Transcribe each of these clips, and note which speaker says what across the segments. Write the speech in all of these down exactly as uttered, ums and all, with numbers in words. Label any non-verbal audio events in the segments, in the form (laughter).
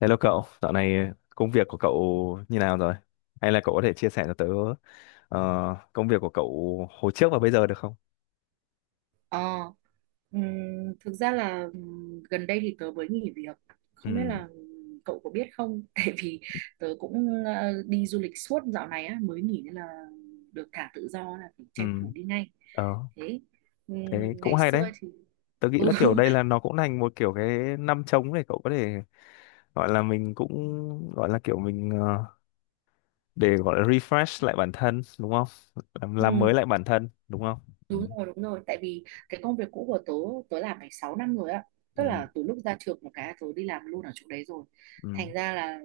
Speaker 1: Hello cậu, dạo này công việc của cậu như nào rồi? Hay là cậu có thể chia sẻ cho tớ ờ, công việc của cậu hồi trước và bây giờ được không?
Speaker 2: Ờ, ừm, Thực ra là ừm, gần đây thì tớ mới nghỉ việc. Không biết
Speaker 1: Ừ,
Speaker 2: là ừm, cậu có biết không? (laughs) Tại vì tớ cũng ờ, đi du lịch suốt dạo này á, mới nghỉ nên là được thả tự do là phải
Speaker 1: ừ,
Speaker 2: tranh thủ đi ngay.
Speaker 1: ờ,
Speaker 2: Thế
Speaker 1: Thế
Speaker 2: ừm,
Speaker 1: cũng
Speaker 2: ngày
Speaker 1: hay đấy.
Speaker 2: xưa thì.
Speaker 1: Tớ nghĩ là kiểu đây là
Speaker 2: (laughs)
Speaker 1: nó cũng thành một kiểu cái năm trống để cậu có thể gọi là mình cũng gọi là kiểu mình ờ, để gọi là refresh lại bản thân đúng không? Làm, làm
Speaker 2: Ừ,
Speaker 1: mới lại bản thân đúng không? Ừ,
Speaker 2: đúng rồi, đúng rồi. Tại vì cái công việc cũ của tớ, tớ làm phải sáu năm rồi ạ.
Speaker 1: ừ,
Speaker 2: Tức là từ lúc ra trường một cái tớ đi làm luôn ở chỗ đấy rồi.
Speaker 1: ừ,
Speaker 2: Thành ra là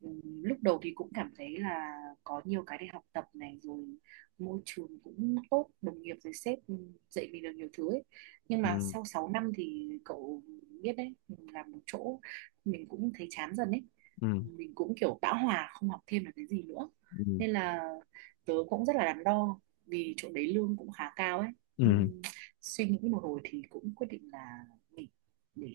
Speaker 2: ừm, lúc đầu thì cũng cảm thấy là có nhiều cái để học tập này, rồi môi trường cũng tốt, đồng nghiệp rồi sếp ừm, dạy mình được nhiều thứ ấy. Nhưng mà
Speaker 1: ừ,
Speaker 2: sau sáu năm thì cậu biết đấy, làm một chỗ mình cũng thấy chán dần ấy.
Speaker 1: ừ,
Speaker 2: Mình cũng kiểu bão hòa không học thêm được cái gì nữa.
Speaker 1: ừ.
Speaker 2: Nên là tớ cũng rất là đắn đo vì chỗ đấy lương cũng khá cao ấy.
Speaker 1: ừ.
Speaker 2: Ừm, Suy nghĩ một hồi thì cũng quyết định là nghỉ, để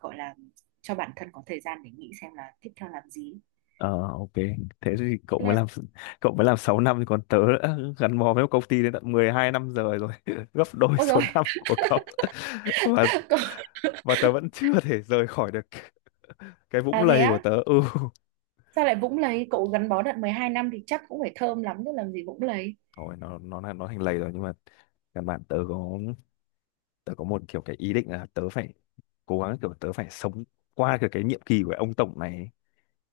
Speaker 2: gọi là cho bản thân có thời gian để nghĩ xem là tiếp theo làm gì.
Speaker 1: Ờ, ok, thế thì cậu
Speaker 2: Thế
Speaker 1: mới
Speaker 2: là
Speaker 1: làm (laughs) cậu mới làm sáu năm thì còn tớ đã gắn bó với một công ty đến tận mười hai năm rồi rồi, (laughs) gấp đôi
Speaker 2: ôi
Speaker 1: số
Speaker 2: rồi.
Speaker 1: năm của cậu. (laughs) Và
Speaker 2: (laughs) Cậu,
Speaker 1: và tớ vẫn chưa thể rời khỏi được cái vũng
Speaker 2: à thế
Speaker 1: lầy của
Speaker 2: á,
Speaker 1: tớ. Ừ.
Speaker 2: sao lại Vũng lấy? Cậu gắn bó đợt mười hai năm thì chắc cũng phải thơm lắm chứ, làm gì Vũng lấy.
Speaker 1: Thôi nó nó là- nó thành lầy rồi, nhưng mà căn bản tớ có tớ có một kiểu cái ý định là tớ phải cố gắng kiểu tớ phải sống qua cái cái nhiệm kỳ của ông tổng này ấy.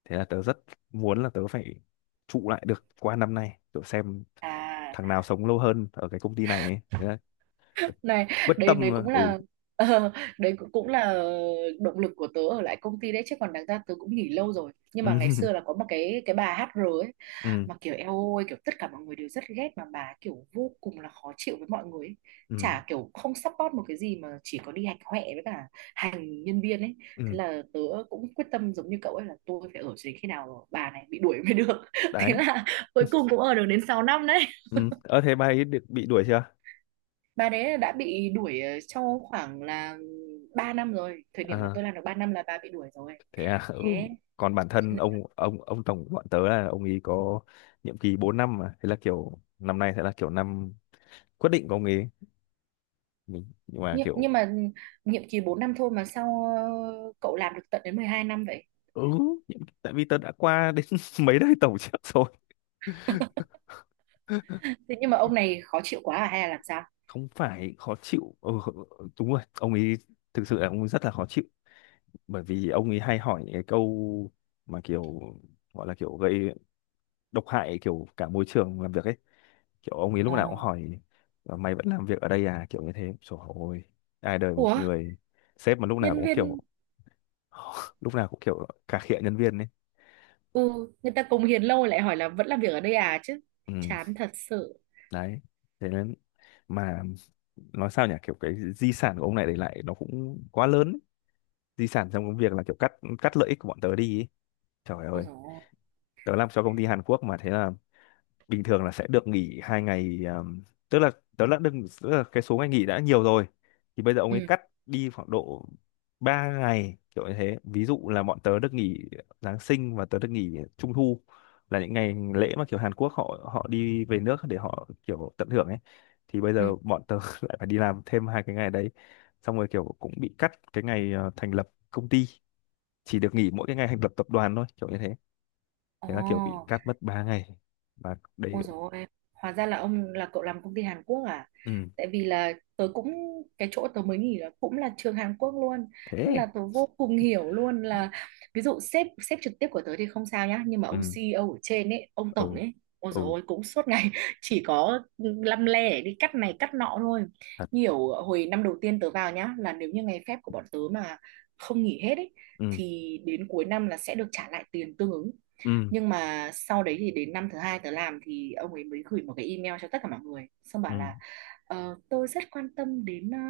Speaker 1: Thế là tớ rất muốn là tớ phải trụ lại được qua năm nay, kiểu xem
Speaker 2: À
Speaker 1: thằng nào sống lâu hơn ở cái công ty này ấy. Thế là
Speaker 2: này,
Speaker 1: quyết
Speaker 2: đấy
Speaker 1: tâm
Speaker 2: đấy
Speaker 1: mà.
Speaker 2: cũng
Speaker 1: ừ
Speaker 2: là (laughs) ờ, đấy cũng cũng là động lực của tớ ở lại công ty đấy, chứ còn đáng ra tớ cũng nghỉ lâu rồi, nhưng mà ngày
Speaker 1: ừ
Speaker 2: xưa là có một cái cái bà ây chờ a ấy
Speaker 1: ừ
Speaker 2: mà kiểu eo ôi, kiểu tất cả mọi người đều rất ghét, mà bà ấy kiểu vô cùng là khó chịu với mọi người ấy.
Speaker 1: ừ
Speaker 2: Chả kiểu không support một cái gì mà chỉ có đi hạch hoẹ với cả hành nhân viên ấy.
Speaker 1: ừ
Speaker 2: Thế là tớ cũng quyết tâm giống như cậu ấy, là tôi phải ở cho đến khi nào bà này bị đuổi mới được. (laughs) Thế
Speaker 1: Đấy.
Speaker 2: là cuối cùng cũng ở được đến sáu năm đấy.
Speaker 1: ừ Ơ thế bà ấy được bị đuổi chưa?
Speaker 2: Bà đấy là đã bị đuổi ờ, trong khoảng là ba năm rồi. Thời điểm mà
Speaker 1: À
Speaker 2: tôi làm được ba năm là bà bị đuổi rồi.
Speaker 1: thế à ừ
Speaker 2: Thế
Speaker 1: Còn bản
Speaker 2: cho
Speaker 1: thân
Speaker 2: nên-
Speaker 1: ông ông ông tổng của bọn tớ là ông ấy có nhiệm kỳ bốn năm mà, thế là kiểu năm nay sẽ là kiểu năm quyết định của ông ấy mình, nhưng mà
Speaker 2: nhưng, nhưng
Speaker 1: kiểu
Speaker 2: mà nhiệm kỳ bốn năm thôi mà sao ờ, cậu làm được tận đến mười hai năm vậy?
Speaker 1: ừ nhiệm- tại vì tớ đã qua đến (laughs) mấy đời tổng trước rồi.
Speaker 2: (laughs) Thế nhưng mà ông này khó chịu quá à hay là làm sao?
Speaker 1: Không phải khó chịu, ừ, ừ, ừ, đúng rồi, ông ấy thực sự là ông ấy rất là khó chịu, bởi vì ông ấy hay hỏi những cái câu mà kiểu gọi là kiểu gây độc hại kiểu cả môi trường làm việc ấy, kiểu ông ấy lúc
Speaker 2: Ờ.
Speaker 1: nào cũng hỏi: "Ờ, mày vẫn làm việc ở đây à?" kiểu như thế. Trời ơi, ai đời một
Speaker 2: Ủa,
Speaker 1: người sếp mà lúc nào
Speaker 2: nhân
Speaker 1: cũng kiểu
Speaker 2: viên.
Speaker 1: (laughs) lúc nào cũng kiểu cà khịa nhân viên ấy.
Speaker 2: Ừ, người ta cống hiến lâu lại hỏi là vẫn làm việc ở đây à chứ,
Speaker 1: ừ,
Speaker 2: chán thật sự.
Speaker 1: Đấy, thế nên mà nói sao nhỉ, kiểu cái di sản của ông này để lại nó cũng quá lớn ấy. Di sản trong công việc là kiểu cắt cắt lợi ích của bọn tớ đi ấy. Trời
Speaker 2: Ôi
Speaker 1: ơi,
Speaker 2: dồi ôi.
Speaker 1: tớ làm cho công ty Hàn Quốc mà, thế là bình thường là sẽ được nghỉ hai ngày um, tức là đó là, đừng, tức là cái số ngày nghỉ đã nhiều rồi, thì bây giờ ông
Speaker 2: Ừ,
Speaker 1: ấy cắt đi khoảng độ ba ngày kiểu như thế. Ví dụ là bọn tớ được nghỉ Giáng sinh và tớ được nghỉ Trung thu, là những ngày lễ mà kiểu Hàn Quốc họ họ đi về nước để họ kiểu tận hưởng ấy, thì bây
Speaker 2: ừ.
Speaker 1: giờ bọn tớ (laughs) lại phải đi làm thêm hai cái ngày đấy, xong rồi kiểu cũng bị cắt cái ngày ờ, thành lập công ty, chỉ được nghỉ mỗi cái ngày thành lập tập đoàn thôi kiểu như thế. Thế là kiểu bị
Speaker 2: Ồ.
Speaker 1: cắt mất ba ngày và đấy.
Speaker 2: Ôi dồi ôi, hóa ra là ông là cậu làm công ty Hàn Quốc à?
Speaker 1: Ừ.
Speaker 2: Tại vì là tớ cũng, cái chỗ tớ mới nghỉ là cũng là trường Hàn Quốc luôn, nên
Speaker 1: thế
Speaker 2: là tớ vô cùng hiểu luôn, là ví dụ sếp sếp trực tiếp của tớ thì không sao nhá, nhưng mà ông
Speaker 1: ừ
Speaker 2: xi i âu ở trên ấy, ông
Speaker 1: ừ
Speaker 2: tổng ấy, ôi dồi
Speaker 1: ừ
Speaker 2: ôi, cũng suốt ngày (laughs) chỉ có lăm le để đi cắt này cắt nọ thôi.
Speaker 1: Thật.
Speaker 2: Nhiều hồi năm đầu tiên tớ vào nhá, là nếu như ngày phép của bọn tớ mà không nghỉ hết ấy
Speaker 1: ừ
Speaker 2: thì đến cuối năm là sẽ được trả lại tiền tương ứng.
Speaker 1: ừ
Speaker 2: Nhưng mà sau đấy thì đến năm thứ hai tớ làm, thì ông ấy mới gửi một cái email cho tất cả mọi người, xong
Speaker 1: ừ
Speaker 2: bảo là: "Ờ, tôi rất quan tâm đến ờ,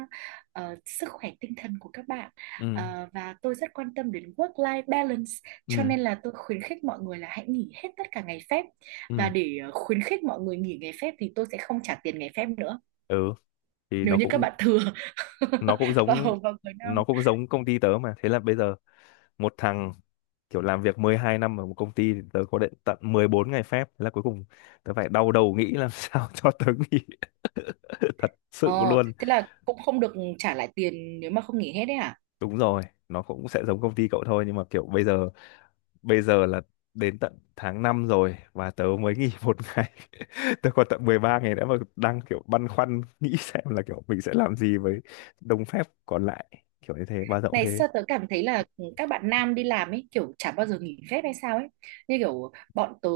Speaker 2: ờ, sức khỏe tinh thần của các bạn,
Speaker 1: ừ
Speaker 2: ờ, và tôi rất quan tâm đến work-life balance, cho
Speaker 1: ừ
Speaker 2: nên là tôi khuyến khích mọi người là hãy nghỉ hết tất cả ngày phép. Và
Speaker 1: ừ
Speaker 2: để ờ, khuyến khích mọi người nghỉ ngày phép thì tôi sẽ không trả tiền ngày phép nữa
Speaker 1: ừ thì
Speaker 2: nếu
Speaker 1: nó
Speaker 2: như các
Speaker 1: cũng
Speaker 2: bạn thừa (laughs)
Speaker 1: nó cũng giống
Speaker 2: vào vào cuối năm."
Speaker 1: nó cũng giống công ty tớ mà, thế là bây giờ một thằng kiểu làm việc mười hai năm ở một công ty thì tớ có đến tận mười bốn ngày phép, thế là cuối cùng tớ phải đau đầu nghĩ làm (laughs) sao cho tớ nghỉ (laughs) thật sự
Speaker 2: ờ
Speaker 1: luôn.
Speaker 2: Thế là cũng không được trả lại tiền nếu mà không nghỉ hết đấy hả?
Speaker 1: Đúng rồi, nó cũng sẽ giống công ty cậu thôi, nhưng mà kiểu bây giờ bây giờ là đến tận tháng năm rồi và tớ mới nghỉ một (laughs) ngày, tớ còn tận mười ba ngày nữa mà đang kiểu băn khoăn nghĩ xem là kiểu mình sẽ làm gì với đồng phép còn lại kiểu như thế, bao rộng
Speaker 2: Này
Speaker 1: thế.
Speaker 2: sao tớ cảm thấy là ừ, các bạn nam đi làm ấy kiểu chả bao giờ nghỉ phép hay sao ấy. Như kiểu bọn tớ,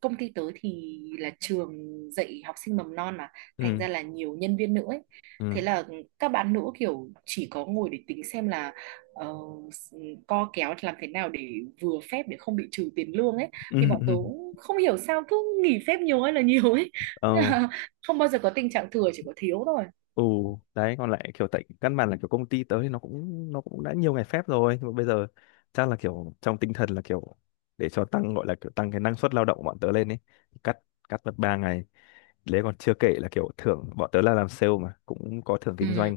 Speaker 2: công ty tớ thì là trường dạy học sinh mầm non mà, thành
Speaker 1: ừ
Speaker 2: ra là nhiều nhân viên nữ ấy.
Speaker 1: ừ
Speaker 2: Thế là các bạn nữ kiểu chỉ có ngồi để tính xem là ờ, s- ừ, co kéo làm thế nào để vừa phép để không bị trừ tiền lương ấy.
Speaker 1: (laughs) ừ
Speaker 2: Thì bọn tớ
Speaker 1: ừ.
Speaker 2: không hiểu sao cứ nghỉ phép nhiều, hay là nhiều ấy.
Speaker 1: ờ
Speaker 2: (laughs) Không bao giờ có tình trạng thừa, chỉ có thiếu thôi.
Speaker 1: ừ Đấy, còn lại kiểu tại căn bản là kiểu công ty tớ thì nó cũng nó cũng đã nhiều ngày phép rồi, nhưng mà bây giờ chắc là kiểu trong tinh thần là kiểu để cho tăng gọi là kiểu tăng cái năng suất lao động của bọn tớ lên ấy, cắt cắt mất ba ngày. Đấy, còn chưa kể là kiểu thưởng, bọn tớ là làm sale mà cũng có thưởng kinh
Speaker 2: Ừ,
Speaker 1: doanh,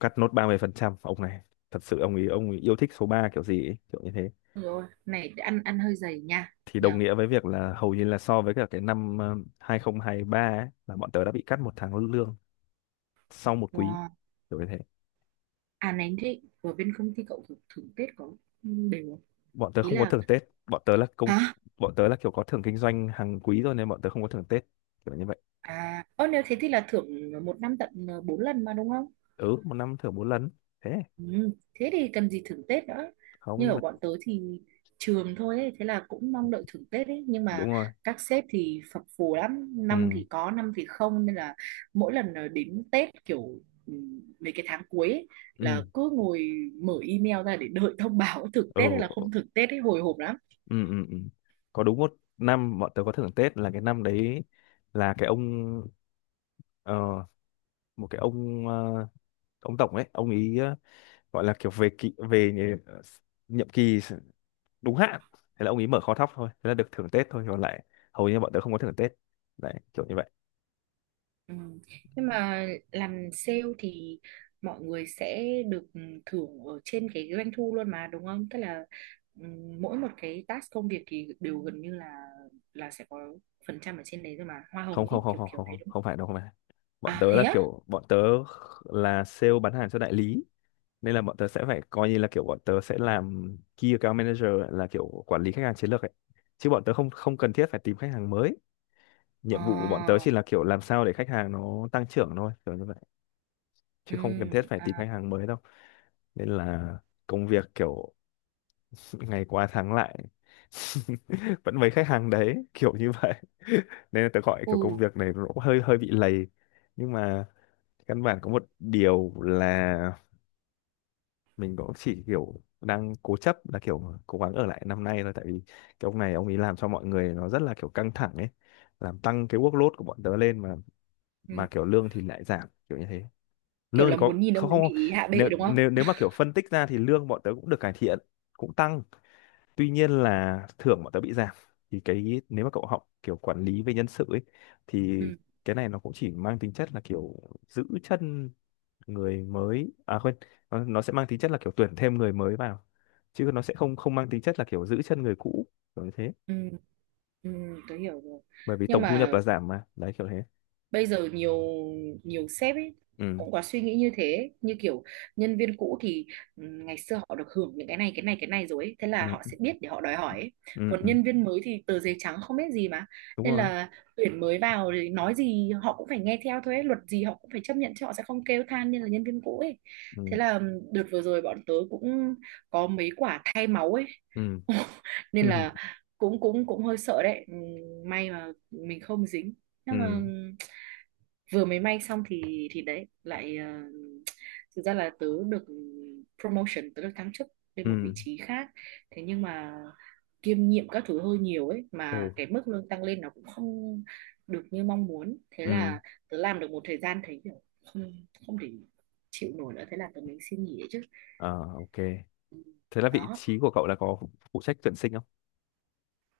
Speaker 1: cắt nốt ba mươi phần trăm. Ông này thật sự ông ấy, ông ấy yêu thích số ba kiểu gì ấy, kiểu như thế.
Speaker 2: đúng rồi, này ăn ăn hơi dày nha.
Speaker 1: Thì đồng
Speaker 2: Nhở.
Speaker 1: nghĩa với việc là hầu như là so với cả cái năm ờ, hai không hai ba ấy, là bọn tớ đã bị cắt một tháng lương sau một quý
Speaker 2: Wow.
Speaker 1: kiểu như thế.
Speaker 2: À này, thế ở bên công ty cậu thưởng, thưởng, Tết có đều không?
Speaker 1: Bọn tớ
Speaker 2: Ý
Speaker 1: không có
Speaker 2: là,
Speaker 1: thưởng Tết, bọn tớ là công,
Speaker 2: hả?
Speaker 1: bọn tớ là kiểu có thưởng kinh doanh hàng quý rồi nên bọn tớ không có thưởng Tết kiểu như vậy.
Speaker 2: À, ơ nếu thế thì là thưởng một năm tận ờ, bốn lần mà đúng không?
Speaker 1: Ừ, một năm thưởng bốn lần. Thế
Speaker 2: Ừ, thế thì cần gì thưởng Tết nữa.
Speaker 1: không,
Speaker 2: Như
Speaker 1: nhưng
Speaker 2: ở
Speaker 1: mà
Speaker 2: bọn tớ thì trường thôi ấy, thế là cũng mong đợi thưởng Tết ấy, nhưng
Speaker 1: đúng
Speaker 2: mà
Speaker 1: rồi.
Speaker 2: các sếp thì phập phù lắm, năm
Speaker 1: ừ
Speaker 2: thì có, năm thì không, nên là mỗi lần ờ, đến Tết kiểu ừ, mấy cái tháng cuối ấy, là
Speaker 1: ừ
Speaker 2: cứ ngồi mở email ra để đợi thông báo (laughs) thưởng
Speaker 1: ừ
Speaker 2: Tết hay là không thưởng Tết ấy, hồi hộp lắm.
Speaker 1: ừ ừ, ừ. Có đúng một năm bọn tớ có thưởng Tết là cái năm đấy, là cái ông ờ, một cái ông ờ, ông tổng ấy, ông ý ờ, gọi là kiểu về kỳ về nhì- nhiệm kỳ đúng hạn, thế là ông ý mở kho thóc thôi, thế là được thưởng Tết thôi. Còn lại hầu như bọn tớ không có thưởng Tết đấy, kiểu như vậy.
Speaker 2: Ừ. Nhưng mà làm sale thì mọi người sẽ được thưởng ở trên cái doanh thu luôn mà đúng không? Tức là ừm, mỗi một cái task công việc thì đều gần như là là sẽ có phần trăm ở trên đấy rồi mà, hoa
Speaker 1: không
Speaker 2: hồng
Speaker 1: không
Speaker 2: ấy,
Speaker 1: không
Speaker 2: kiểu
Speaker 1: không
Speaker 2: kiểu
Speaker 1: không
Speaker 2: đấy,
Speaker 1: không
Speaker 2: đúng
Speaker 1: không
Speaker 2: không?
Speaker 1: phải đâu, không phải, bọn
Speaker 2: À
Speaker 1: tớ
Speaker 2: thế
Speaker 1: là
Speaker 2: á?
Speaker 1: kiểu bọn tớ là sale bán hàng cho đại lý, nên là bọn tớ sẽ phải coi như là kiểu bọn tớ sẽ làm key account manager, là kiểu quản lý khách hàng chiến lược ấy, chứ bọn tớ không không cần thiết phải tìm khách hàng mới. Nhiệm vụ của bọn tớ
Speaker 2: À,
Speaker 1: chỉ là kiểu làm sao để khách hàng nó tăng trưởng thôi kiểu như vậy, chứ
Speaker 2: ừ,
Speaker 1: không cần thiết phải tìm khách
Speaker 2: à,
Speaker 1: hàng mới đâu. Nên là công việc kiểu (laughs) ngày qua tháng lại (laughs) vẫn mấy khách hàng đấy kiểu như vậy. (laughs) Nên là tớ gọi kiểu công
Speaker 2: ừ,
Speaker 1: việc này nó cũng hơi hơi bị lầy, nhưng mà căn bản có một điều là mình cũng chỉ kiểu đang cố chấp là kiểu cố gắng ở lại năm nay thôi, tại vì cái ông này ông ấy làm cho mọi người nó rất là kiểu căng thẳng ấy, làm tăng cái workload của bọn tớ lên mà
Speaker 2: ừ.
Speaker 1: mà kiểu lương thì lại giảm kiểu như thế.
Speaker 2: Kiểu
Speaker 1: Lương thì
Speaker 2: là
Speaker 1: có
Speaker 2: muốn nhìn ông
Speaker 1: không
Speaker 2: ấy
Speaker 1: không,
Speaker 2: bị hạ bệ
Speaker 1: nếu
Speaker 2: đúng không?
Speaker 1: nếu nếu mà kiểu phân tích ra thì lương bọn tớ cũng được cải thiện, cũng tăng, tuy nhiên là thưởng bọn tớ bị giảm. Thì cái nếu mà cậu học kiểu quản lý về nhân sự ấy, thì
Speaker 2: Ừ,
Speaker 1: cái này nó cũng chỉ mang tính chất là kiểu giữ chân người mới, à quên, nó, nó sẽ mang tính chất là kiểu tuyển thêm người mới vào, chứ nó sẽ không không mang tính chất là kiểu giữ chân người cũ kiểu như thế.
Speaker 2: ừ, ừ, tôi hiểu rồi.
Speaker 1: Bởi vì
Speaker 2: Nhưng
Speaker 1: tổng thu nhập
Speaker 2: mà
Speaker 1: là giảm mà, đấy kiểu thế.
Speaker 2: bây giờ nhiều nhiều sếp ấy
Speaker 1: ừ
Speaker 2: cũng có suy nghĩ như thế, như kiểu nhân viên cũ thì ừm, ngày xưa họ được hưởng những cái này, cái này, cái này rồi ấy. Thế là họ
Speaker 1: ừ
Speaker 2: sẽ biết để họ đòi hỏi ấy.
Speaker 1: ừ
Speaker 2: Còn
Speaker 1: ừ
Speaker 2: nhân viên mới thì tờ giấy trắng không biết gì mà,
Speaker 1: Đúng
Speaker 2: nên
Speaker 1: rồi.
Speaker 2: là tuyển mới vào thì nói gì họ cũng phải nghe theo thôi ấy. Luật gì họ cũng phải chấp nhận chứ, họ sẽ không kêu than như là nhân viên cũ ấy. Thế
Speaker 1: ừ
Speaker 2: là ừm, đợt vừa rồi bọn tớ cũng có mấy quả thay máu ấy.
Speaker 1: ừ
Speaker 2: (laughs)
Speaker 1: (laughs)
Speaker 2: Nên
Speaker 1: ừ
Speaker 2: là cũng cũng cũng hơi sợ đấy. Ừm, may mà mình không dính. Nhưng mà
Speaker 1: ừ
Speaker 2: ừ, vừa mới may xong thì thì đấy lại ờ, thực ra là tớ được promotion, tớ được thăng chức lên một vị
Speaker 1: ừ
Speaker 2: trí khác. Thế nhưng mà kiêm nhiệm các thứ hơi nhiều ấy, mà
Speaker 1: ừ
Speaker 2: cái mức lương tăng lên nó cũng không được như mong muốn. Thế
Speaker 1: ừ
Speaker 2: là tớ làm được một thời gian thấy kiểu không không thể chịu nổi nữa, thế là tớ mới xin nghỉ ấy chứ.
Speaker 1: À, ok,
Speaker 2: Ừ,
Speaker 1: thế là vị
Speaker 2: đó.
Speaker 1: trí của cậu là có phụ phụ trách tuyển sinh không?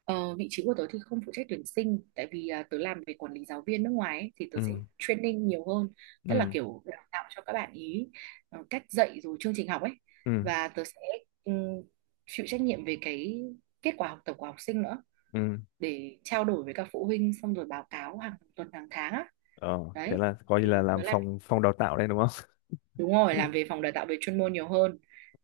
Speaker 2: Ờ, vị trí của tớ thì không phụ trách tuyển sinh, tại vì à, tớ làm về quản lý giáo viên nước ngoài ấy, thì tớ sẽ
Speaker 1: ừ
Speaker 2: training nhiều hơn. Tức là
Speaker 1: ừ
Speaker 2: kiểu đào tạo cho các bạn ý ờ, cách dạy rồi chương trình học ấy.
Speaker 1: ừ
Speaker 2: Và tớ sẽ ừm, chịu trách nhiệm về cái kết quả học tập của học sinh nữa,
Speaker 1: ừ
Speaker 2: để trao đổi với các phụ huynh xong rồi báo cáo hàng tuần hàng tháng á.
Speaker 1: ờ Thế
Speaker 2: Đấy
Speaker 1: là coi như là
Speaker 2: thì
Speaker 1: làm
Speaker 2: tớ làm.
Speaker 1: phòng phòng đào tạo đây, đúng không?
Speaker 2: Đúng rồi,
Speaker 1: (laughs)
Speaker 2: làm về phòng đào tạo về chuyên môn nhiều hơn.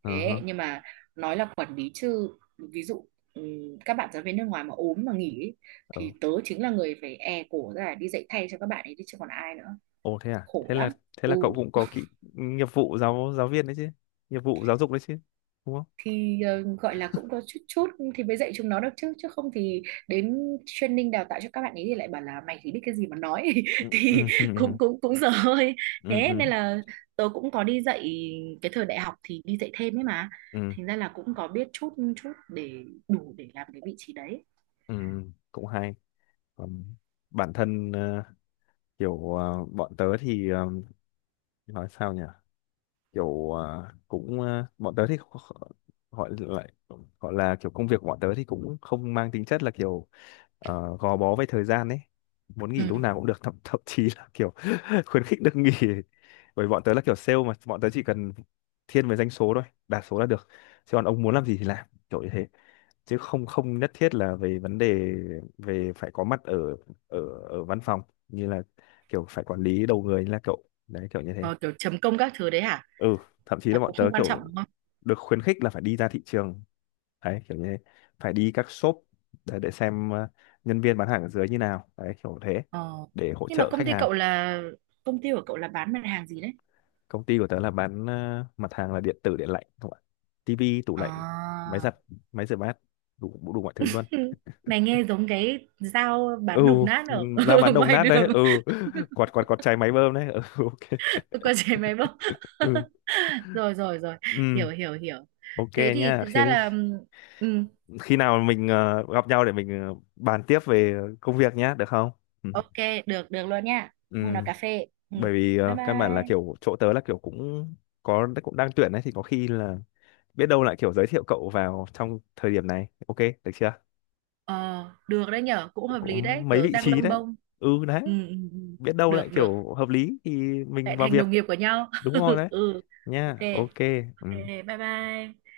Speaker 1: Ờ
Speaker 2: Thế
Speaker 1: hơ.
Speaker 2: nhưng mà nói là quản lý chứ, ví dụ ừm, các bạn giáo viên nước ngoài mà ốm mà nghỉ ấy,
Speaker 1: Ờ.
Speaker 2: thì tớ chính là người phải e cổ ra đi dạy thay cho các bạn ấy đi, chứ còn ai nữa.
Speaker 1: Ồ, thế à?
Speaker 2: Khổ
Speaker 1: Thế là
Speaker 2: lắm.
Speaker 1: thế
Speaker 2: Ừ.
Speaker 1: là cậu cũng có kỹ nghiệp vụ giáo giáo viên đấy chứ. Nghiệp vụ giáo dục đấy chứ. Đúng không?
Speaker 2: Thì ờ, gọi là cũng có chút chút thì mới dạy chúng nó được, chứ chứ không thì đến training đào tạo cho các bạn ấy thì lại bảo là mày chỉ biết cái gì mà nói, (laughs)
Speaker 1: Ừ
Speaker 2: thì
Speaker 1: ừ ừ
Speaker 2: cũng cũng cũng dở hơi.
Speaker 1: ừ
Speaker 2: Thế
Speaker 1: ừ
Speaker 2: nên là tớ cũng có đi dạy, cái thời đại học thì đi dạy thêm ấy mà,
Speaker 1: ừ
Speaker 2: thành ra là cũng có biết chút chút để đủ để làm cái vị trí đấy.
Speaker 1: ừ, cũng hay. Còn bản thân ờ, kiểu ờ, bọn tớ thì ờ, nói sao nhỉ? Kiểu à, cũng à, bọn tớ thì kh- gọi lại gọi là kiểu công việc của bọn tớ thì cũng không mang tính chất là kiểu ờ, gò bó với thời gian ấy, muốn
Speaker 2: Ừ.
Speaker 1: nghỉ lúc nào cũng được, thậm, (laughs) thậm chí là kiểu (laughs) khuyến khích được nghỉ, bởi bọn tớ là kiểu sale mà, bọn tớ chỉ cần thiên về doanh số thôi, đạt số là được, chứ còn ông muốn làm gì thì làm kiểu như thế, chứ không không nhất thiết là về vấn đề về phải có mặt ở ở ở văn phòng, như là kiểu phải quản lý đầu người như là cậu đấy kiểu như thế.
Speaker 2: Ờ, kiểu chấm công các thứ đấy hả?
Speaker 1: ừ Thậm chí là
Speaker 2: Là
Speaker 1: bọn
Speaker 2: cũng
Speaker 1: tớ
Speaker 2: không quan trọng
Speaker 1: kiểu
Speaker 2: đúng không?
Speaker 1: được khuyến khích là phải đi ra thị trường đấy, kiểu như phải đi các shop để, để xem ờ, nhân viên bán hàng ở dưới như nào đấy kiểu thế,
Speaker 2: Ờ.
Speaker 1: để hỗ
Speaker 2: Nhưng mà
Speaker 1: trợ
Speaker 2: công
Speaker 1: khách
Speaker 2: ty
Speaker 1: hàng.
Speaker 2: cậu là công ty của cậu là bán mặt hàng gì đấy?
Speaker 1: Công ty của tớ là bán ờ, mặt hàng là điện tử điện lạnh không ạ, tivi, tủ lạnh, máy
Speaker 2: À.
Speaker 1: giặt, máy rửa bát, đủ đủ mọi thứ luôn.
Speaker 2: Ừ. Mày nghe giống cái dao
Speaker 1: ừ
Speaker 2: bán đồng nát ở
Speaker 1: Ra
Speaker 2: (laughs)
Speaker 1: bán
Speaker 2: ở
Speaker 1: đồng
Speaker 2: ngoài
Speaker 1: nát đấy.
Speaker 2: đường.
Speaker 1: ừ (laughs) quạt quạt quạt chai máy bơm đấy. ừ (laughs) ok.
Speaker 2: (laughs) Con trẻ máy bóc.
Speaker 1: ừ
Speaker 2: (laughs) Rồi rồi rồi,
Speaker 1: ừ
Speaker 2: hiểu hiểu hiểu.
Speaker 1: ok
Speaker 2: Thế thì
Speaker 1: nha.
Speaker 2: thực
Speaker 1: Thế
Speaker 2: ra là ừ,
Speaker 1: khi nào mình ờ, gặp nhau để mình ờ, bàn tiếp về công việc nhé, được không? Ừ.
Speaker 2: ok. Được được luôn nha,
Speaker 1: Ừ.
Speaker 2: hôm nào cà phê. Ừ.
Speaker 1: Bởi vì
Speaker 2: Bye
Speaker 1: ờ, căn bản là
Speaker 2: bye.
Speaker 1: kiểu chỗ tớ là kiểu cũng có cũng đang tuyển đấy, thì có khi là biết đâu lại kiểu giới thiệu cậu vào trong thời điểm này. Ok, được chưa?
Speaker 2: ờ Được đấy nhở, cũng
Speaker 1: Cũng
Speaker 2: hợp
Speaker 1: có
Speaker 2: lý đấy,
Speaker 1: mấy
Speaker 2: tớ
Speaker 1: vị
Speaker 2: đang
Speaker 1: trí
Speaker 2: lông
Speaker 1: đấy.
Speaker 2: bông.
Speaker 1: Ừ, đấy,
Speaker 2: Ừ, ừ, ừ.
Speaker 1: biết đâu
Speaker 2: Được
Speaker 1: lại
Speaker 2: được,
Speaker 1: kiểu hợp lý thì mình
Speaker 2: lại
Speaker 1: vào
Speaker 2: thành
Speaker 1: việc.
Speaker 2: đồng nghiệp của nhau.
Speaker 1: Đúng rồi, đấy
Speaker 2: (laughs) Ừ. Ok
Speaker 1: nha. Ok.
Speaker 2: ok.
Speaker 1: Ừ.
Speaker 2: Bye bye.